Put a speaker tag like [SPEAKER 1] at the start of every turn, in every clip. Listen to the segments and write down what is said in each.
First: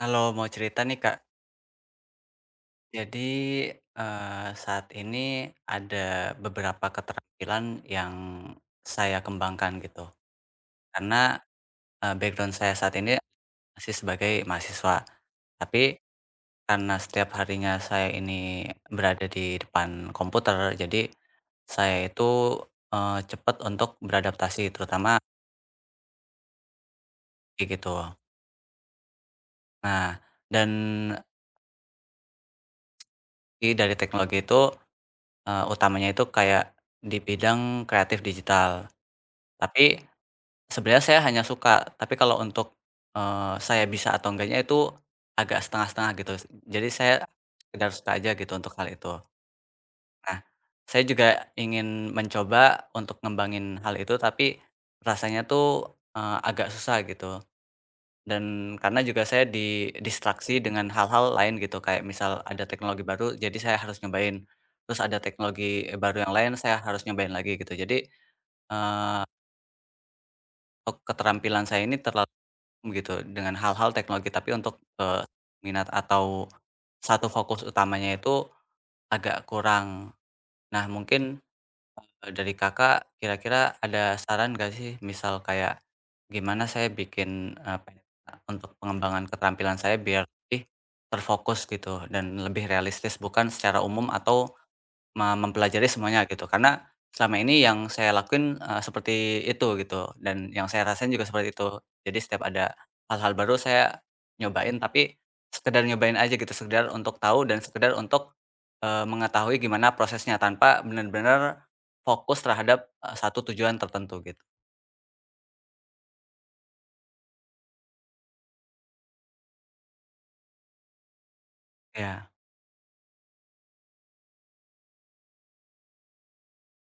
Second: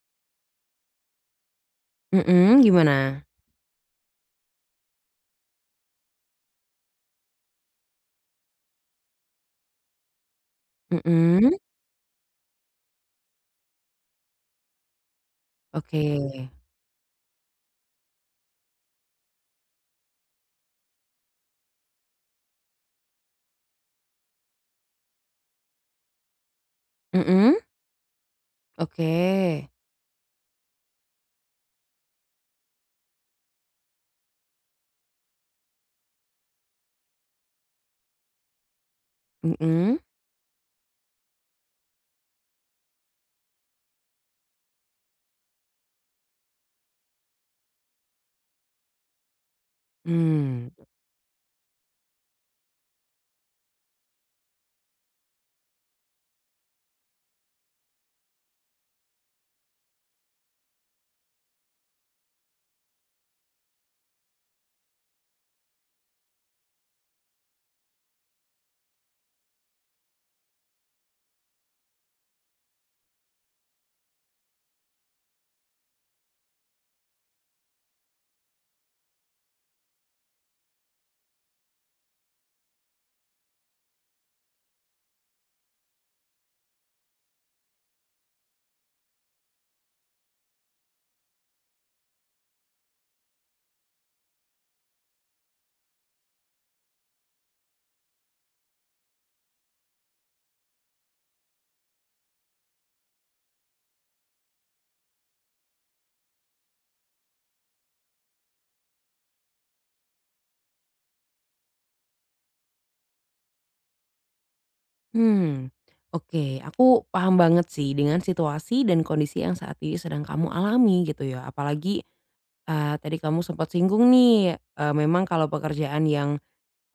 [SPEAKER 1] Kalau mau cerita nih, Kak,
[SPEAKER 2] Mhm, gimana?
[SPEAKER 1] jadi, saat ini ada beberapa keterampilan yang saya kembangkan gitu. Karena,
[SPEAKER 2] Mhm,
[SPEAKER 1] background saya saat ini masih sebagai mahasiswa, tapi
[SPEAKER 2] oke.
[SPEAKER 1] karena setiap harinya saya ini berada di depan komputer, jadi saya itu, cepat untuk beradaptasi terutama
[SPEAKER 2] Mhm,
[SPEAKER 1] kayak gitu.
[SPEAKER 2] oke.
[SPEAKER 1] Nah, dan dari teknologi itu, utamanya itu kayak di bidang kreatif digital, tapi
[SPEAKER 2] Mhm,
[SPEAKER 1] sebenarnya saya hanya suka, tapi kalau untuk, saya bisa atau enggaknya itu agak setengah-setengah gitu. Jadi saya sekedar suka aja gitu untuk hal itu. Nah,
[SPEAKER 2] mmm,
[SPEAKER 1] saya juga ingin mencoba untuk ngembangin hal itu, tapi rasanya tuh, agak susah gitu. Dan karena juga saya di distraksi dengan hal-hal lain gitu, kayak misal ada teknologi baru, jadi saya harus nyobain. Terus ada teknologi baru yang lain, saya harus nyobain lagi gitu. Jadi, oh, keterampilan saya ini terlalu gitu dengan hal-hal teknologi, tapi untuk minat atau satu fokus utamanya itu agak kurang. Nah, mungkin dari Kakak kira-kira ada saran gak sih? Misal kayak gimana saya bikin, peta untuk pengembangan keterampilan saya biar lebih terfokus gitu dan lebih realistis, bukan secara umum atau mempelajari semuanya gitu, karena selama ini yang saya lakuin, seperti itu gitu dan yang saya rasain juga seperti itu. Jadi setiap ada hal-hal baru saya nyobain, tapi sekedar nyobain aja gitu, sekedar untuk tahu dan sekedar untuk, mengetahui gimana prosesnya tanpa benar-benar fokus terhadap, satu tujuan tertentu gitu.
[SPEAKER 2] mmm, oke, aku paham banget sih dengan situasi dan kondisi yang saat ini sedang kamu alami gitu ya. Apalagi,
[SPEAKER 1] Iya,
[SPEAKER 2] tadi kamu sempat singgung nih, memang kalau pekerjaan yang,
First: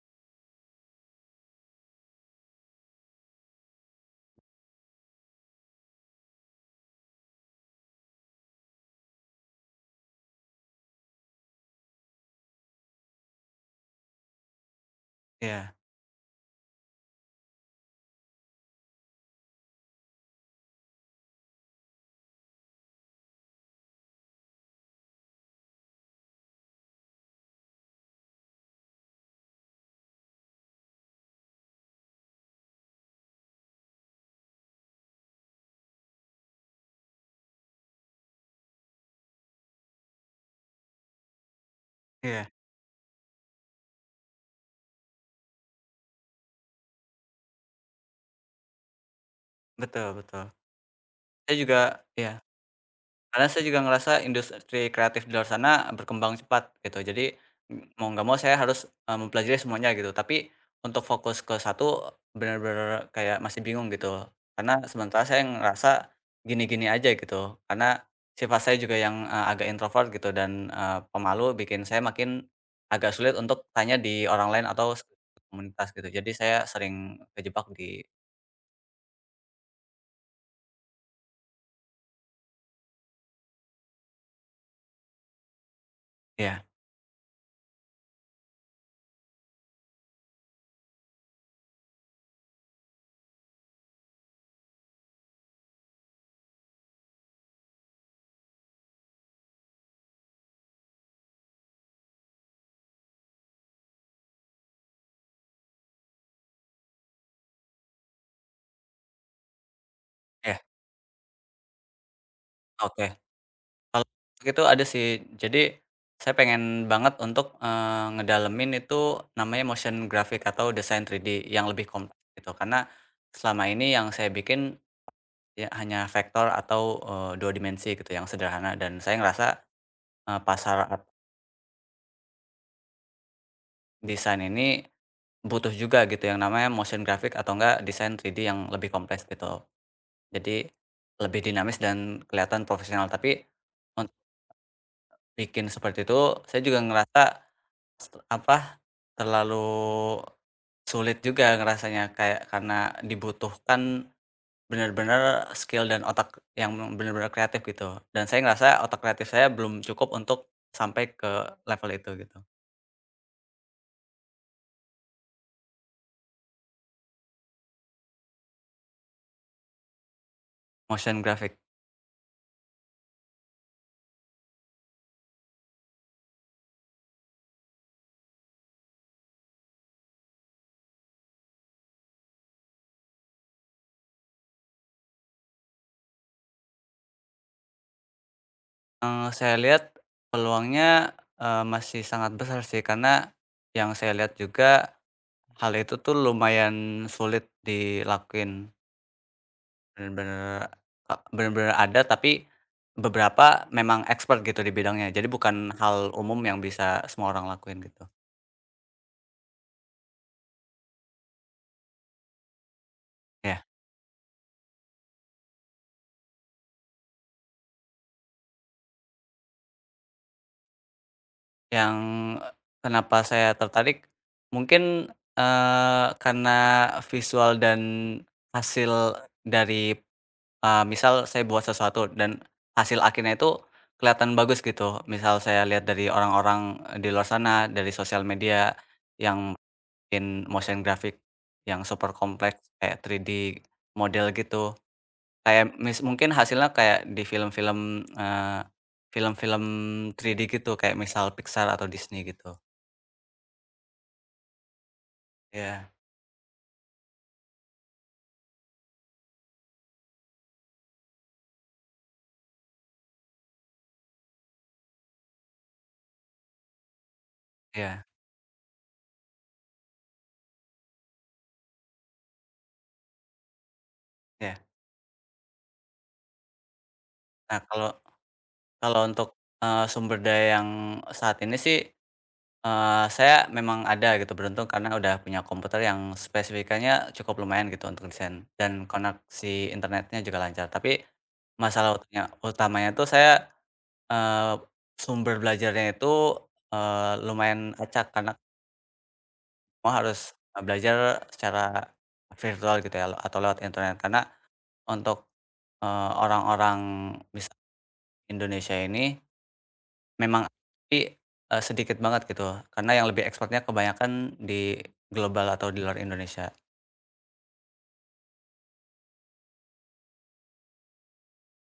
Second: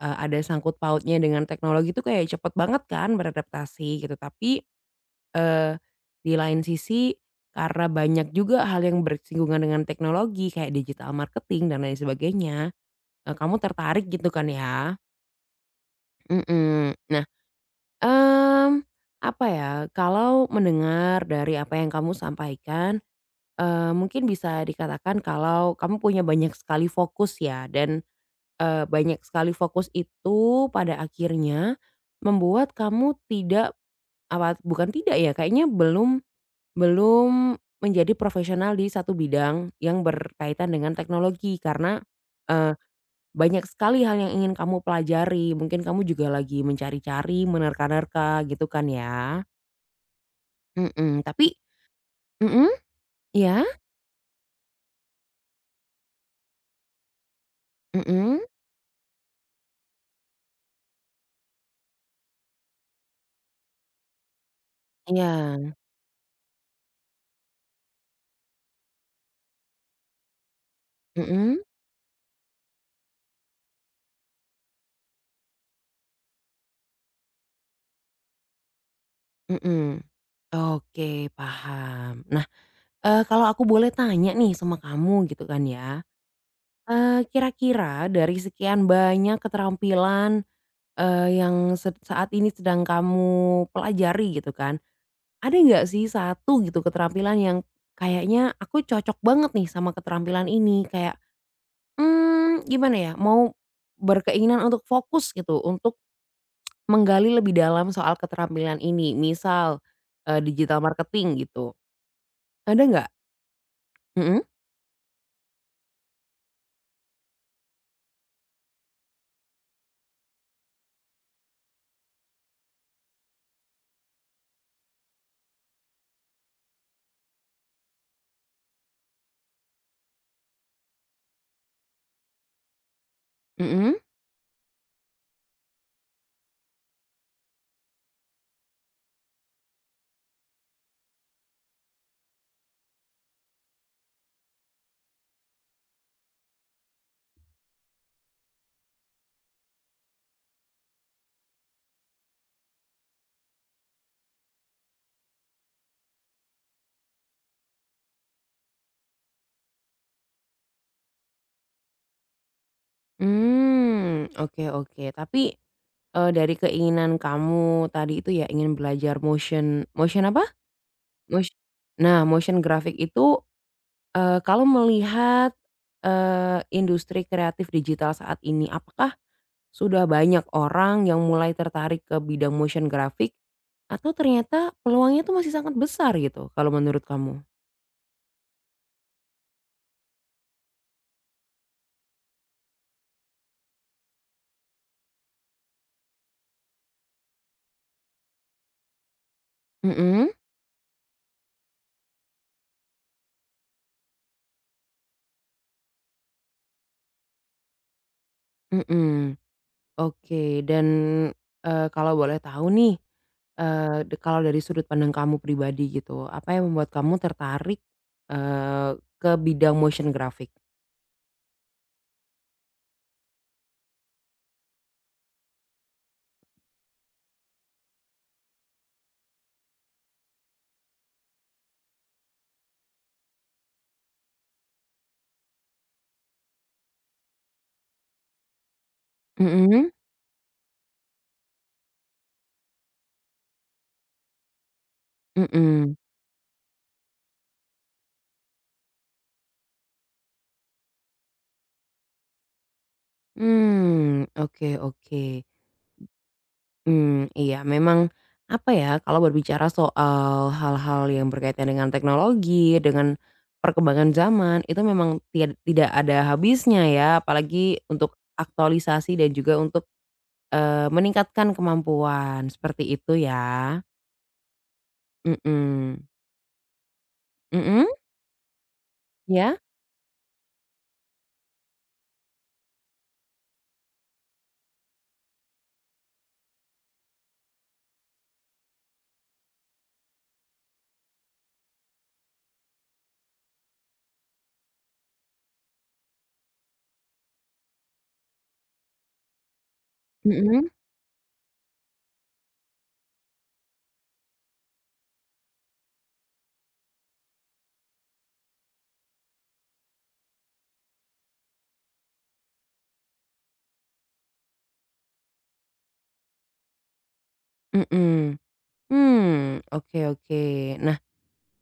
[SPEAKER 2] ada sangkut pautnya dengan teknologi itu kayak cepet banget kan beradaptasi gitu. Tapi Eee, di lain sisi, karena banyak juga hal yang bersinggungan dengan teknologi kayak digital marketing dan lain sebagainya, kamu tertarik gitu kan ya?
[SPEAKER 1] iya,
[SPEAKER 2] Mhm. Nah, mmm, apa ya, kalau mendengar dari apa yang kamu sampaikan, mungkin bisa dikatakan kalau kamu punya banyak sekali fokus ya, dan banyak sekali fokus itu pada akhirnya membuat kamu tidak, apa, bukan tidak ya, kayaknya belum Belum menjadi profesional di satu bidang yang berkaitan dengan teknologi karena,
[SPEAKER 1] iya,
[SPEAKER 2] eee, banyak sekali hal yang ingin kamu pelajari. Mungkin kamu juga lagi mencari-cari, menerka-nerka gitu kan ya.
[SPEAKER 1] betul, betul.
[SPEAKER 2] Mhm, tapi
[SPEAKER 1] Saya juga, ya.
[SPEAKER 2] mhm,
[SPEAKER 1] Karena
[SPEAKER 2] iya?
[SPEAKER 1] saya juga ngerasa industri kreatif di luar sana berkembang cepat gitu. Jadi, mau nggak mau
[SPEAKER 2] Mhm,
[SPEAKER 1] saya harus, mempelajari semuanya gitu. Tapi untuk fokus ke satu benar-benar kayak masih bingung gitu. Karena sementara saya
[SPEAKER 2] iya,
[SPEAKER 1] ngerasa gini-gini aja gitu. Karena sifat saya juga yang, agak introvert gitu dan, pemalu
[SPEAKER 2] mhm,
[SPEAKER 1] bikin saya makin agak sulit untuk tanya di orang lain atau komunitas gitu. Jadi saya sering kejebak di.
[SPEAKER 2] mhm. Oke, paham. Nah, kalau aku boleh tanya nih sama kamu gitu kan ya,
[SPEAKER 1] Ya,
[SPEAKER 2] kira-kira dari sekian banyak keterampilan, yang saat ini sedang kamu pelajari gitu kan, ada nggak sih satu gitu keterampilan yang kayaknya aku cocok banget nih sama keterampilan ini kayak, gimana ya, mau berkeinginan untuk fokus gitu untuk menggali lebih dalam soal keterampilan ini, misal
[SPEAKER 1] ya,
[SPEAKER 2] digital marketing gitu, ada nggak?
[SPEAKER 1] oke. Kalau
[SPEAKER 2] Mhm,
[SPEAKER 1] itu ada sih. Jadi, saya pengen banget untuk, ngedalemin itu namanya motion graphic atau desain 3D yang lebih kompleks gitu. Karena selama ini yang saya bikin ya hanya vektor atau, 2 dimensi gitu yang sederhana dan saya ngerasa, pasar art
[SPEAKER 2] mhm,
[SPEAKER 1] desain ini butuh juga gitu yang namanya motion graphic atau enggak desain 3D yang lebih kompleks gitu. Jadi lebih dinamis dan kelihatan profesional. Tapi untuk bikin seperti itu saya juga ngerasa Setel apa, terlalu sulit juga ngerasanya kayak karena dibutuhkan benar-benar skill dan otak yang benar-benar kreatif gitu, dan saya ngerasa otak kreatif saya belum cukup untuk sampai ke level itu gitu,
[SPEAKER 2] hmm. Oke, oke, tapi dari keinginan kamu tadi itu ya, ingin belajar motion motion apa?
[SPEAKER 1] motion
[SPEAKER 2] Mosh
[SPEAKER 1] graphic.
[SPEAKER 2] nah, motion graphic itu, kalau melihat, industri kreatif digital saat ini, apakah sudah banyak orang yang mulai tertarik ke bidang motion graphic? Atau ternyata peluangnya itu masih sangat besar gitu kalau menurut kamu?
[SPEAKER 1] Saya lihat peluangnya, masih sangat besar sih karena yang saya lihat juga hal itu tuh lumayan sulit dilakuin.
[SPEAKER 2] Mhm,
[SPEAKER 1] Bener-bener bener-bener ada, tapi beberapa memang expert gitu di bidangnya. Jadi bukan hal umum yang bisa semua orang lakuin gitu.
[SPEAKER 2] mhm. Oke, dan kalau boleh tahu nih,
[SPEAKER 1] Iya.
[SPEAKER 2] eee, de kalau dari sudut pandang kamu pribadi gitu, apa yang membuat kamu tertarik, eee, ke bidang motion graphic?
[SPEAKER 1] Yang kenapa saya tertarik, mungkin, karena visual dan hasil dari, misal saya buat sesuatu dan hasil akhirnya itu kelihatan bagus gitu. Misal saya lihat dari orang-orang, di luar sana, dari sosial media yang
[SPEAKER 2] Mhm,
[SPEAKER 1] Motion grafik yang super kompleks kayak 3D model gitu. Kayak
[SPEAKER 2] mhm.
[SPEAKER 1] mungkin hasilnya kayak di film-film 3D gitu kayak misal Pixar atau Disney gitu.
[SPEAKER 2] Hmm, oke, oke.
[SPEAKER 1] Iya,
[SPEAKER 2] Hmm, iya memang, apa ya, kalau berbicara soal hal-hal yang berkaitan dengan teknologi, dengan perkembangan zaman, itu memang tidak ada habisnya ya. Apalagi
[SPEAKER 1] iya,
[SPEAKER 2] untuk aktualisasi dan juga untuk meningkatkan kemampuan, seperti itu ya?
[SPEAKER 1] iya.
[SPEAKER 2] Mhm.
[SPEAKER 1] Nah,
[SPEAKER 2] Mhm?
[SPEAKER 1] kalau kalau untuk,
[SPEAKER 2] Ya?
[SPEAKER 1] sumber daya yang saat ini sih, saya memang ada gitu, beruntung karena udah punya komputer yang spesifikasinya cukup lumayan gitu untuk desain dan koneksi internetnya juga lancar. Tapi masalah utamanya tuh saya Eee, sumber belajarnya itu, lumayan acak karena semua harus,
[SPEAKER 2] Mhm?
[SPEAKER 1] belajar secara virtual gitu ya atau lewat internet karena untuk, orang-orang misal Indonesia ini memang tapi, sedikit banget gitu karena yang lebih ekspornya kebanyakan di global atau di luar Indonesia.
[SPEAKER 2] Mhm. Hmm, hmm. Oke, oke. Nah,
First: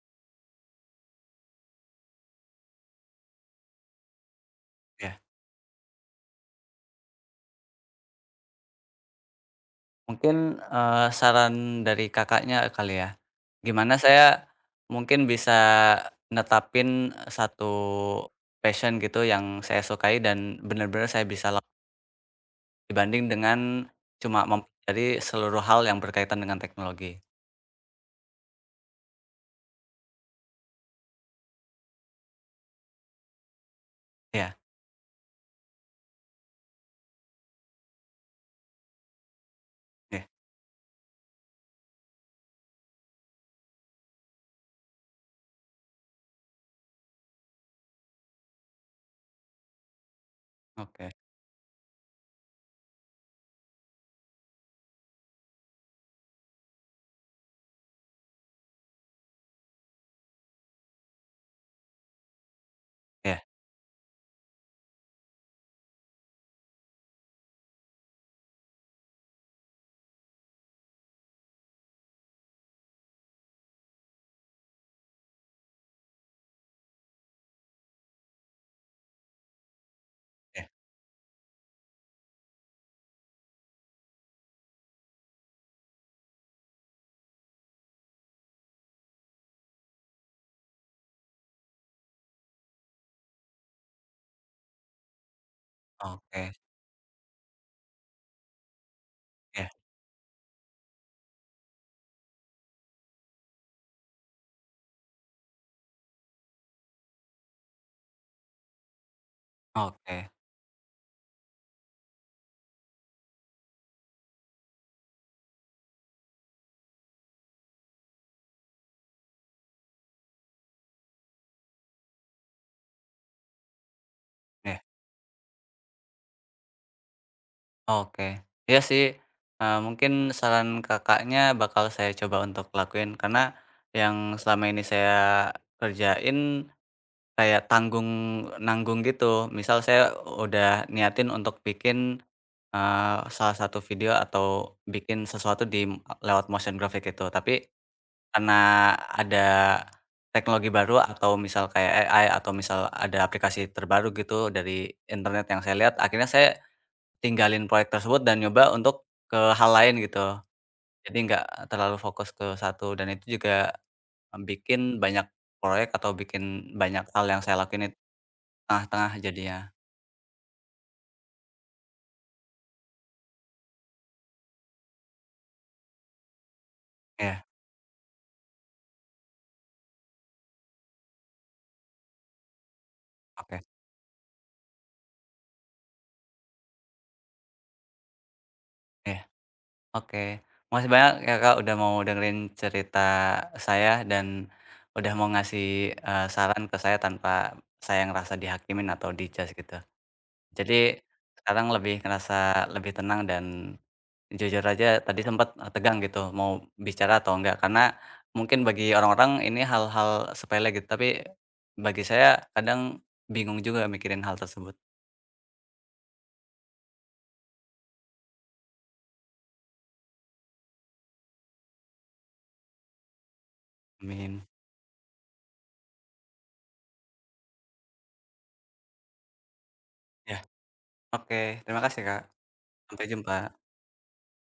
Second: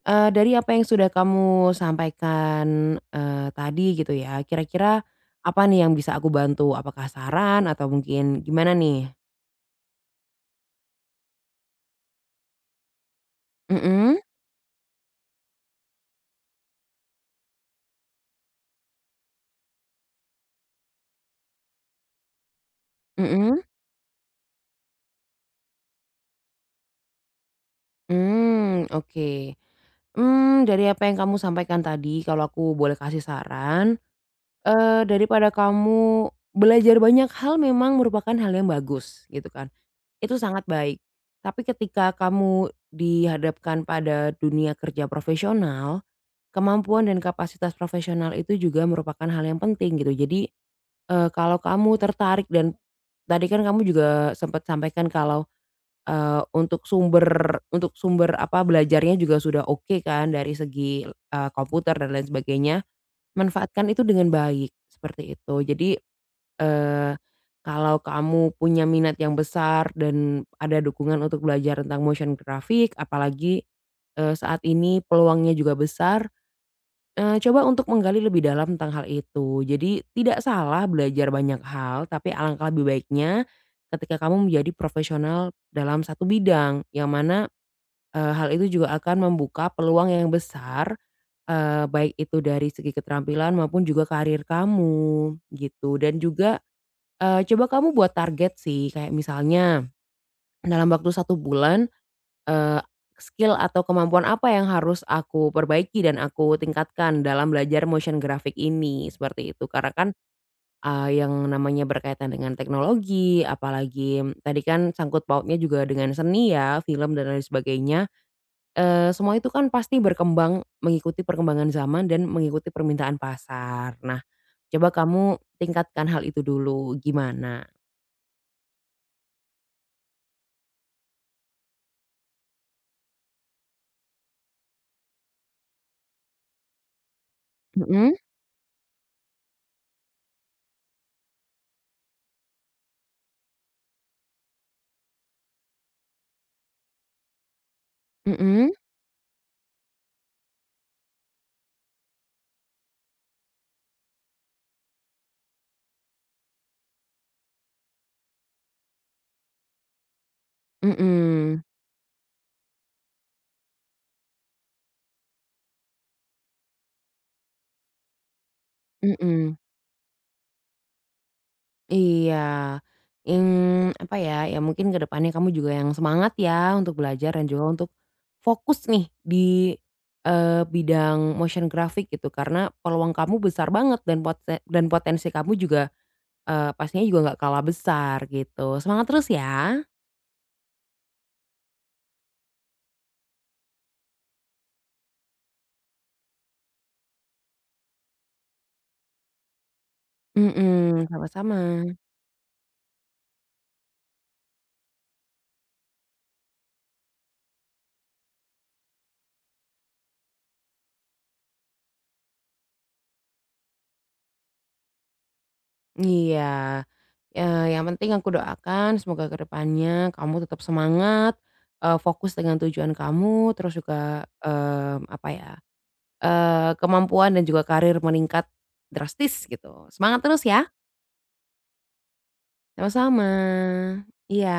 [SPEAKER 2] Dari apa yang sudah kamu sampaikan, tadi gitu ya, kira-kira
[SPEAKER 1] Iya.
[SPEAKER 2] apa nih yang bisa aku bantu? Apakah saran atau mungkin gimana nih?
[SPEAKER 1] Mungkin, saran dari Kakaknya kali ya, gimana
[SPEAKER 2] Mhm,
[SPEAKER 1] saya mungkin bisa netapin satu passion gitu yang saya sukai dan benar-benar saya bisa dibanding dengan
[SPEAKER 2] mhm,
[SPEAKER 1] cuma mempelajari seluruh hal yang berkaitan dengan teknologi.
[SPEAKER 2] hmm, oke. Hmm, dari apa yang kamu sampaikan tadi, kalau aku boleh kasih saran,
[SPEAKER 1] Ya,
[SPEAKER 2] daripada kamu belajar banyak hal, memang merupakan hal yang bagus gitu kan,
[SPEAKER 1] iya,
[SPEAKER 2] itu sangat baik. Tapi ketika kamu dihadapkan pada dunia kerja profesional, kemampuan dan kapasitas profesional itu juga merupakan hal yang penting gitu. Jadi,
[SPEAKER 1] oke,
[SPEAKER 2] kalau kamu tertarik dan tadi kan kamu juga sempat sampaikan kalau, untuk sumber, apa, belajarnya juga sudah oke kan dari segi, komputer dan lain sebagainya,
[SPEAKER 1] ya,
[SPEAKER 2] manfaatkan itu dengan baik, seperti itu. Jadi, eee, kalau kamu punya minat yang besar dan ada dukungan untuk belajar tentang motion graphic, apalagi saat ini peluangnya juga besar, coba untuk menggali lebih dalam tentang hal itu. Jadi tidak
[SPEAKER 1] iya,
[SPEAKER 2] salah belajar banyak hal, tapi alangkah lebih baiknya ketika kamu menjadi profesional dalam satu bidang, yang mana hal itu juga akan membuka peluang yang besar, baik itu dari segi keterampilan maupun juga karir kamu, gitu. Dan
[SPEAKER 1] oke,
[SPEAKER 2] juga, coba kamu buat target sih, kayak
[SPEAKER 1] ya,
[SPEAKER 2] misalnya dalam waktu satu bulan, Eee, skill atau kemampuan apa yang harus aku perbaiki dan aku tingkatkan dalam belajar motion graphic ini, seperti itu. Karena kan,
[SPEAKER 1] oke,
[SPEAKER 2] yang namanya berkaitan dengan teknologi, apalagi tadi kan sangkut pautnya juga dengan seni ya, film dan lain sebagainya, semua itu kan pasti berkembang mengikuti perkembangan zaman dan mengikuti permintaan pasar. Nah,
[SPEAKER 1] ya,
[SPEAKER 2] coba kamu tingkatkan hal itu dulu, gimana?
[SPEAKER 1] oke. Ya sih, mungkin saran Kakaknya bakal saya coba untuk lakuin karena yang selama ini saya kerjain kayak tanggung
[SPEAKER 2] Mhm,
[SPEAKER 1] nanggung gitu. Misal saya udah niatin untuk bikin, salah satu video atau bikin sesuatu di lewat motion graphic itu. Tapi
[SPEAKER 2] mhm,
[SPEAKER 1] karena ada teknologi baru atau misal kayak AI atau misal ada aplikasi terbaru gitu dari internet yang saya lihat, akhirnya saya tinggalin proyek tersebut dan nyoba untuk ke hal lain gitu. Jadi nggak
[SPEAKER 2] mhm,
[SPEAKER 1] terlalu fokus ke satu dan itu juga bikin banyak proyek atau bikin banyak hal yang saya lakuin
[SPEAKER 2] mhm,
[SPEAKER 1] tengah-tengah
[SPEAKER 2] mhm.
[SPEAKER 1] jadinya.
[SPEAKER 2] Iya, apa ya, ya mungkin ke depannya kamu juga yang semangat ya untuk belajar dan
[SPEAKER 1] Iya,
[SPEAKER 2] juga untuk fokus nih di, bidang motion graphic gitu, karena peluang kamu
[SPEAKER 1] oke,
[SPEAKER 2] besar banget dan potensi kamu juga, pastinya juga nggak kalah besar gitu. Semangat
[SPEAKER 1] iya,
[SPEAKER 2] terus ya.
[SPEAKER 1] oke. Makasih banyak ya, Kak, udah mau dengerin cerita saya dan udah mau ngasih, saran ke saya tanpa saya ngerasa dihakimin atau di gitu. Jadi
[SPEAKER 2] Mhm, sama-sama.
[SPEAKER 1] sekarang lebih ngerasa lebih tenang dan jujur aja tadi sempat tegang gitu mau bicara atau enggak, karena mungkin bagi orang-orang ini hal-hal sepele gitu, tapi bagi saya kadang bingung juga mikirin hal tersebut.
[SPEAKER 2] Iya, yang penting aku doakan semoga ke depannya kamu tetap semangat, fokus dengan tujuan kamu, terus juga,
[SPEAKER 1] Amin.
[SPEAKER 2] apa ya, kemampuan dan juga karir meningkat drastis gitu. Semangat
[SPEAKER 1] Ya,
[SPEAKER 2] terus ya,
[SPEAKER 1] oke. Terima kasih, Kak. Sampai
[SPEAKER 2] sama-sama.
[SPEAKER 1] jumpa.
[SPEAKER 2] Iya.